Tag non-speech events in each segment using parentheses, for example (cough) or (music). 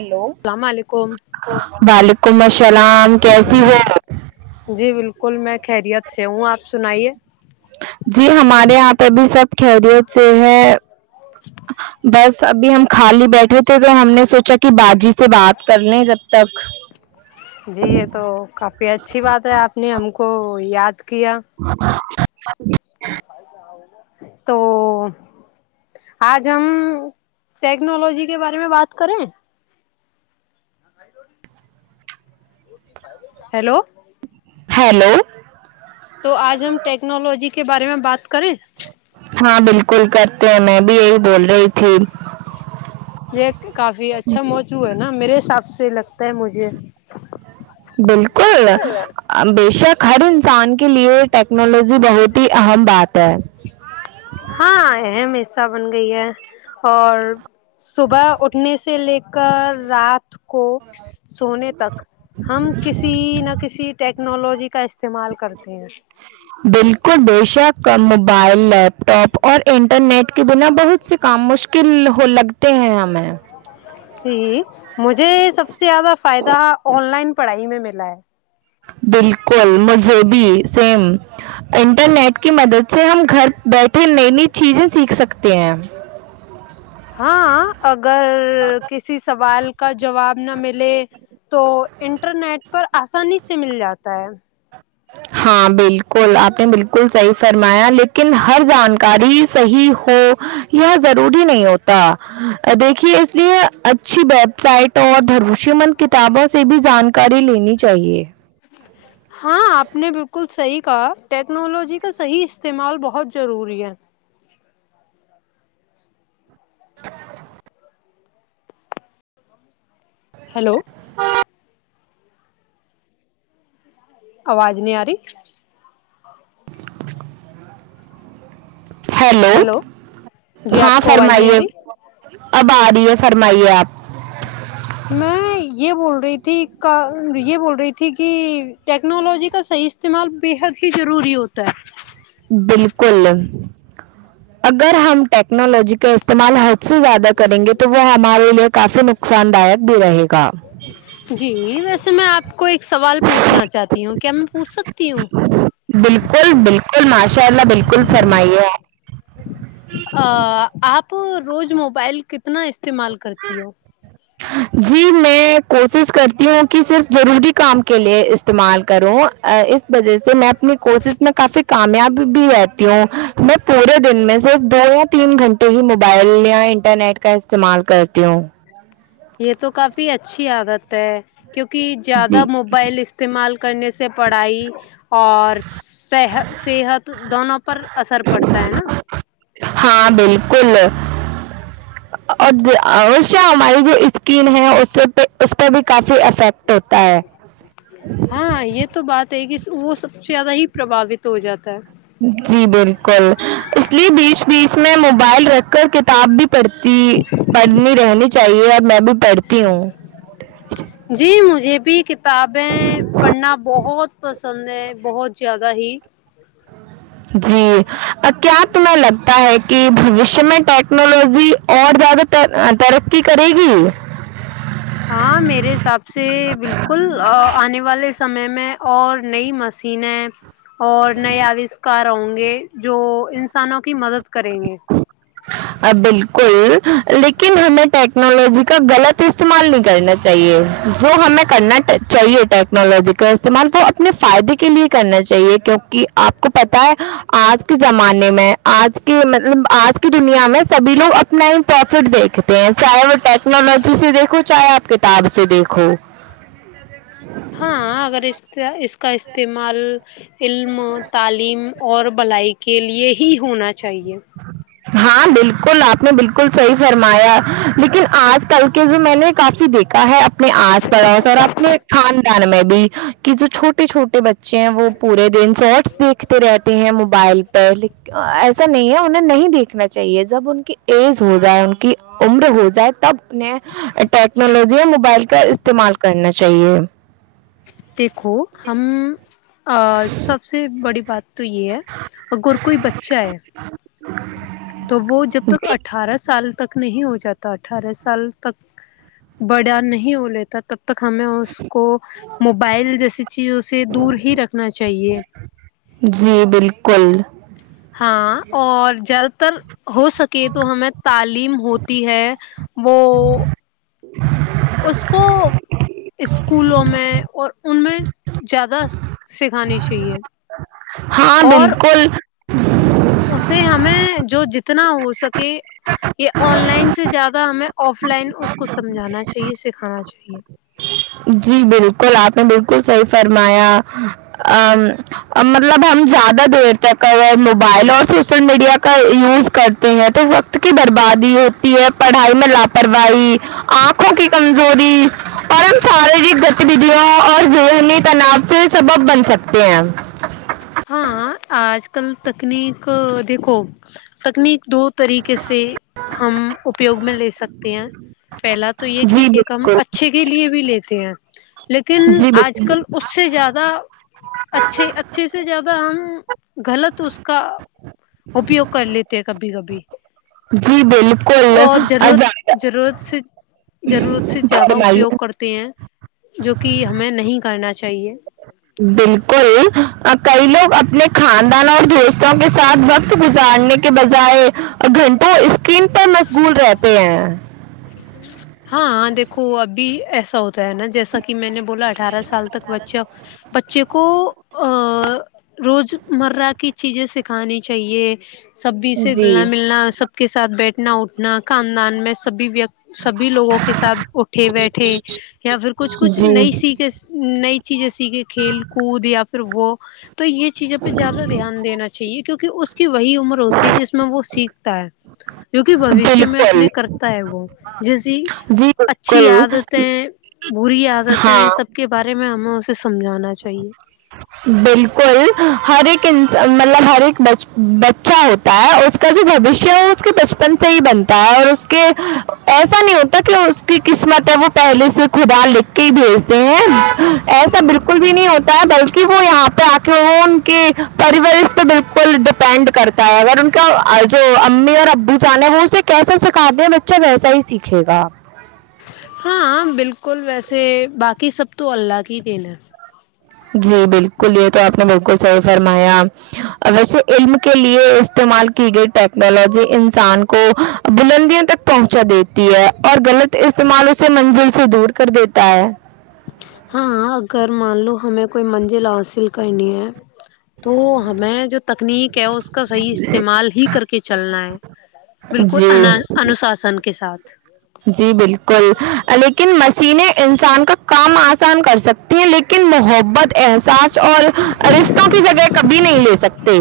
hello السلام علیکم وعلیکم السلام کیسی ہوں آپ جی بالکل میں خیریت سے ہوں آپ سنائیے جی ہمارے یہاں پہ بھی سب خیریت سے ہے بس ابھی ہم خالی بیٹھے تھے تو ہم نے سوچا کہ باجی سے بات کرلے جب تک جی یہ تو کافی اچھی بات ہے آپ نے ہم کو یاد کیا تو آج ہم ٹیکنالوجی کے بارے میں بات کریں ہیلو ہیلو تو آج ہم ٹیکنالوجی کے بارے میں بات کریں ہاں بالکل کرتے ہیں میں بھی یہی بول رہی تھی یہ کافی اچھا موجوع ہے نا میرے حساب سے لگتا ہے مجھے بالکل بے شک ہر انسان کے لیے ٹیکنالوجی بہت ہی اہم بات ہے ہاں اہم حصہ بن گئی ہے اور صبح اٹھنے سے لے کر رات کو سونے تک ہم کسی نہ کسی ٹیکنالوجی کا استعمال کرتے ہیں بالکل بے شک موبائل لیپ ٹاپ اور انٹرنیٹ کے بنا بہت سے کام مشکل ہو لگتے ہیں ہمیں جی مجھے سب سے زیادہ فائدہ آن لائن پڑھائی میں ملا ہے بالکل مذہبی سیم انٹرنیٹ کی مدد سے ہم گھر بیٹھے نئی نئی چیزیں سیکھ سکتے ہیں ہاں اگر کسی سوال کا جواب نہ ملے تو انٹرنیٹ پر آسانی سے مل جاتا ہے ہاں بالکل آپ نے بالکل صحیح فرمایا لیکن ہر جانکاری صحیح ہو یہ ضروری نہیں ہوتا دیکھیے اس لیے اچھی ویب سائٹ اور بھرپوس شی مند کتابوں سے بھی جانکاری لینی چاہیے ہاں آپ نے بالکل صحیح کہا ٹیکنالوجی کا صحیح استعمال بہت ضروری ہے (inaudible) ہیلو آواز نہیں آ رہی ہیلو جی آپ ہاں کو آواز نہیں آ فرمائیے رہی اب آ رہی ہے فرمائیے آپ میں (inaudible) (inaudible) یہ بول رہی تھی کا بول رہی تھی کہ ٹیکنالوجی کا صحیح استعمال بےحد ہی ضروری ہوتا ہے بالکل اگر ہم ٹیکنالوجی کا استعمال حد سے زیادہ کریں گے تو وہ ہمارے لیے کافی نو نقصان دائک بھی رہے گا جی ویسے میں آپ کو ایک سوال پوچھنا چاہتی ہوں کیا میں پوچھ سکتی ہوں بالکل بالکل ماشاء اللہ بالکل فرمائیے آ آں آپ روز موبائل کتنا استعمال کرتی ہو جی میں کوشش کرتی ہوں کہ صرف ضروری کام کے لیے استعمال کروں اس وجہ سے میں اپنی کوشش میں کافی کامیاب بھی رہتی ہوں میں پورے دن میں صرف دو یا تین گھنٹے ہی موبائل یا انٹرنیٹ کا استعمال کرتی ہوں یہ تو کافی اچھی عادت ہے کیونکہ جی زیادہ موبائل اس استعمال کرنے سے پڑھائی اور صحت صحت دونوں پر اثر پڑتا ہے نا ہاں بالکل اور اسے ہماری جو اسکن ہے اس پہ اس پہ بھی کافی افیکٹ ہوتا ہے ہاں یہ تو بات ہے کہ وہ سب سے زیادہ ہی پربھاوت ہو جاتا ہے جی بالکل اس لیے بیچ بیچ میں موبائل رکھ کر کتاب بھی پڑھتی پڑھنی رہنی چاہیے میں بھی پڑھتی ہوں جی مجھے بھی کتابیں پڑھنا بہت پسند ہے بہت زیادہ ہی ا جی کیا تمہیں لگتا ہے کہ بھویش میں ٹیکنالوجی اور زیادہ تر ترقی کرے گی ہاں میرے حساب سے بالکل اں آنے والے سمے میں اور نئی مسینیں اور نئے آوشکار ہوں گے جو انسانوں کی مدد کریں گے بالکل لیکن ہمیں ٹیک کنالوجی کا غلط استعمال نہیں کرنا چاہیے جو ہمیں کرنا چاہیے ٹیکنالوجی کا استعمال وہ اپنے فائدے کے لیے کرنا چاہیے کیونکہ آپ کو پتہ ہے آج کے زمانے میں آج کے مطلب آج کے دنیا میں سبھی لوگ اپنا ہی پروفٹ دیکھتے ہیں چاہے وہ ٹیکنالوجی سے دیکھو چاہے آپ کے کتاب سے دیکھو ہاں اگر اس اس کا استعمال علم تعلیم اور بھلائی کے لیے ہی ہونا چاہیے ہ ہاں بالکل آپ نے بالکل صحیح فرمایا لیکن آج کل کے جو میں نے کافی دیکھا ہے اپنے آس پڑوس اور اپنے خاندان میں بھی کہ جو چھوٹے چھوٹے بچے ہیں وہ پورے دن سیٹس دیکھتے رہتے ہیں موبائل پر ایسا نہیں ہے انہیں نہیں دیکھنا چاہیے جب ان کی ایج ہو جائے ان کی عمر ہو جائے تب انہیں ٹیکنالوجی اور موبائل کا استعمال کرنا چاہیے دیکھو ہم سب سے بڑی بات تو یہ ہے اگر کوئی بچہ ہے تو وہ جب تک جی اٹھارہ سال تک نہیں ہو جاتا اٹھارہ سال تک بڑا نہیں ہو لیتا تب تک ہمیں اس کو موبائل جیسی چیزوں سے دور ہی رکھنا چاہیے جی بالکل ہاں اور زیادہ تر ہو سکے تو ہمیں تعلیم ہوتی ہے وہ اس کو اسکولوں میں اور ان میں زیادہ سے کھانی چاہیے ہاں اور بالکل اسے ہمیں جو جتنا ہو سکے یہ آن لائن سے زیادہ ہمیں آف لائن اس کو سمجھانا چاہیے سکھانا چاہیے جی بالکل آپ نے بالکل صحیح فرمایا مطلب ہم زیادہ دیر تک ا موبائل اور شوشل میڈیا کا یوز کرتے ہیں تو وقت کی بربادی ہوتی ہے پڑھائی میں لاپرواہی آنکھوں کی کمزوری اور ہم شاریرک گتیودیا اور ذہنی تناؤ سے سبب بن سکتے ہیں ہاں آج کل تکنیک دیکھو تکنیک دو طریقے سے ہم اپیوگ میں لے سکتے ہیں پہلا تو یہ کہ جی ایک ہم بالکل اچھے کے لیے بھی لیتے ہیں لیکن جی آج بالکل کل اس سے زیادہ اچھے اچھے سے سب سے زیادہ ہم غلط اس کا اپیوگ کر لیتے ہیں کبھی کبھی جی بلکل اور ضرورت ضرورت سے ضرورت سے زیادہ اپیوگ فرمائیے کر ہیں جو کہ ہمیں نہیں کرنا چاہیے بالکل کئی لوگ اپنے خاندان اور دوستوں کے ساتھ وقت گزارنے کے کے بجائے گھنٹوں اسکرین پر مشغول رہتے ہیں ہاں دیکھو ابھی ایسا ہوتا ہے نا جیسا کہ میں نے بولا اٹھارہ سال تک بچہ بچے کو روز مرہ کی چیزیں سکھانی چاہیے سبھی سے جی گھلنا ملنا سب کے ساتھ بیٹھنا اٹھنا خاندان میں سبھی ویک سبھی لوگوں کے ساتھ اٹھے بیٹھے یا پھر کچھ کچھ جی نئی سیکھ نئی چیزیں سیکھیں کھیل کود یا پھر وہ تو یہ چیزوں پہ زیادہ دھیان دینا چاہیے کیونکہ اس کی وہی عمر ہوتی ہے جس میں وہ سیکھتا ہے جو کہ بھاوشیہ میں بالکل اپنے کرتا ہے وہ جیسی جی اچھی بالکل آدتیں بری عادتیں ہاں سب کے بارے میں ہمیں اسے سمجھانا چاہیے بالکل ہر ایک انسان مطلب ہر ایک بچ بچہ ہو اس کا جو بھاوشیہ ہے وہ اس کے بچپن سے ہی بنتا ہے اور اس کے ایسا نہیں ہوتا کہ کی قسمت ہے وہ پہلے سے خدا لکھ کے ہی بھیجتے ہیں ایسا بالکل بھی نہیں ہوتا بلکہ کہ وہ یہاں پہ آ کے وہ ان کے پرورش پہ بالکل ڈیپینڈ کرتا ہے اگر ان کا جو امی اور ابو سانے سے کیسا سکھا د ہیں بچہ ویسا ہی سیکھے گا ہاں بالکل ویسے باقی سب تو اللہ کی ہی دین ہے جی بالکل یہ تو آپ نے بالکل صحیح فرمایا ویسے علم کے لیے استعمال کی گئی ٹیکنالوجی انسان کو بلندیوں تک پہنچا دیتی ہے اور غلط استعمال اسے منزل سے دور کر دیتا ہے ہاں اگر مان لو ہمیں کوئی منزل حاصل کرنی ہے تو ہمیں جو تکنیک ہے اس کا صحیح استعمال ہی کر کے چلنا ہے بالکل جی انا انوساسن کے ساتھ جی بالکل لیکن مشینیں انسان کا کام آسان کر سک لیکن محبت احساس اور رشتوں کی جگہ کبھی نہیں لے سکتے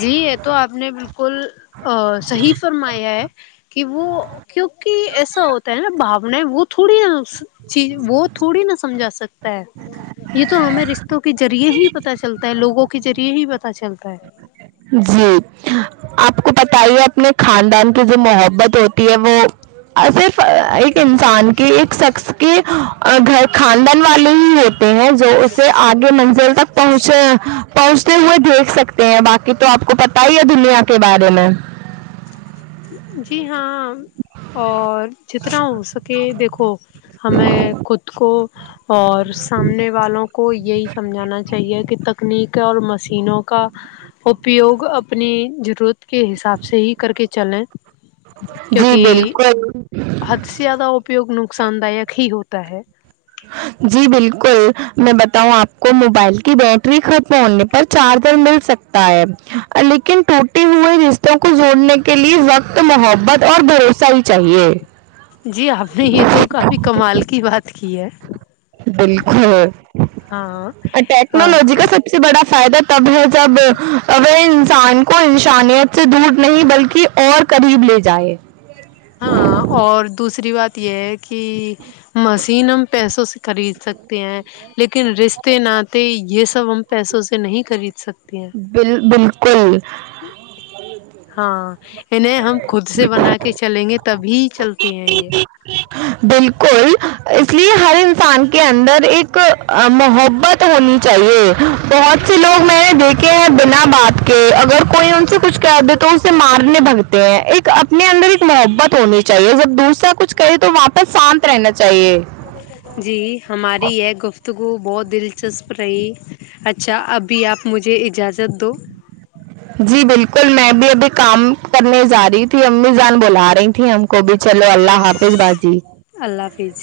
جی یہ تو آپ نے بالکل ا صحیح فرمایا ہے کہ وہ کیونکہ ایسا ہوتا ہے نا بھاوناے وہ تھوڑی چیز وہ تھوڑی نہ سمجھا سکت یہ تو ہمیں رشتوں کے جریعے ہی پتا چلتا ہے لوگوں کے جریعے ہی پتا چلتا ہے جی آپ کو پتائیے اپنے خاندان کی جو محبت ہوتی ہے وہ صرف ایک انسان کی ایک شخص کی گھر خاندان والے ہی ہوتے ہیں جو اسے آگے منزل تک پہنچ پہنچتے ہوئے دیکھ سکتے ہیں باقی تو آپ کو پتا ہی ہے دنیا کے بارے میں جی ہاں اور جتنا ہو سکے دیکھو ہمیں خود کو اور سامنے والوں کو یہی سمجھانا چاہیے کہ تکنیک اور مسینوں کا اپیوگ اپنی جرورت کے حساب سے ہی کر کے چلیں جی کیونکہ بالکل حد سے زیادہ اپیوگ نقصاندہ ہی ہوتا ہے جی بالکل میں بتاؤں آپ کو موبائل کی بیٹری ختم ہونے پر چارجر مل سکت تانے لیکن ٹوٹے ہوئے رشتوں کو جوڑنے کے لیئے وقت تو محبت اور بھروسہ ہی چاہیے جی آفے یہ تو کافی کمال کی بات کی ہے بالکل ہاں اور ہاں ٹیکنالوجی کا سب سے بڑا فائدہ تب ہے جب اگر انسان کو انسانیت سے دور نہیں بلکہ اور قریب لے جائے ہاں اور دوسری بات یہ ہے کہ مسین ہم پیسوں سے خرید سکتے ہیں لیکن رشتے ناتے یہ سب ہم پیسوں سے نہیں خرید سکتے ہیں بل بالکل ہاں انہیں ہم خود سے بنا کے چلیں گے تبھی چلتے ہیں یہ بالکل اس لیے ہر انسان کے اندر ایک محبت ہونی چاہیے بہت سے لوگ میں نے دیکھے ہیں بنا بات کے اگر کوئی ان سے کچھ کہ تو اسے مارنے بگتے ہیں ایک اپنے اندر ایک محبت ہونی چاہیے جب دوسرا کچھ کہے تو واپس پر ساتھ رہنا چاہیے جی ہماری یہ گفتگو بہت دلچسپ رہی اچھا ابھی آپ مجھے اجازت دو جی بالکل میں بھی ابھی کام کرنے جا رہی تھی امی جان بلا رہی تھی ہم کوبھی چلو اللہ حافظ باجی اللہ حافظ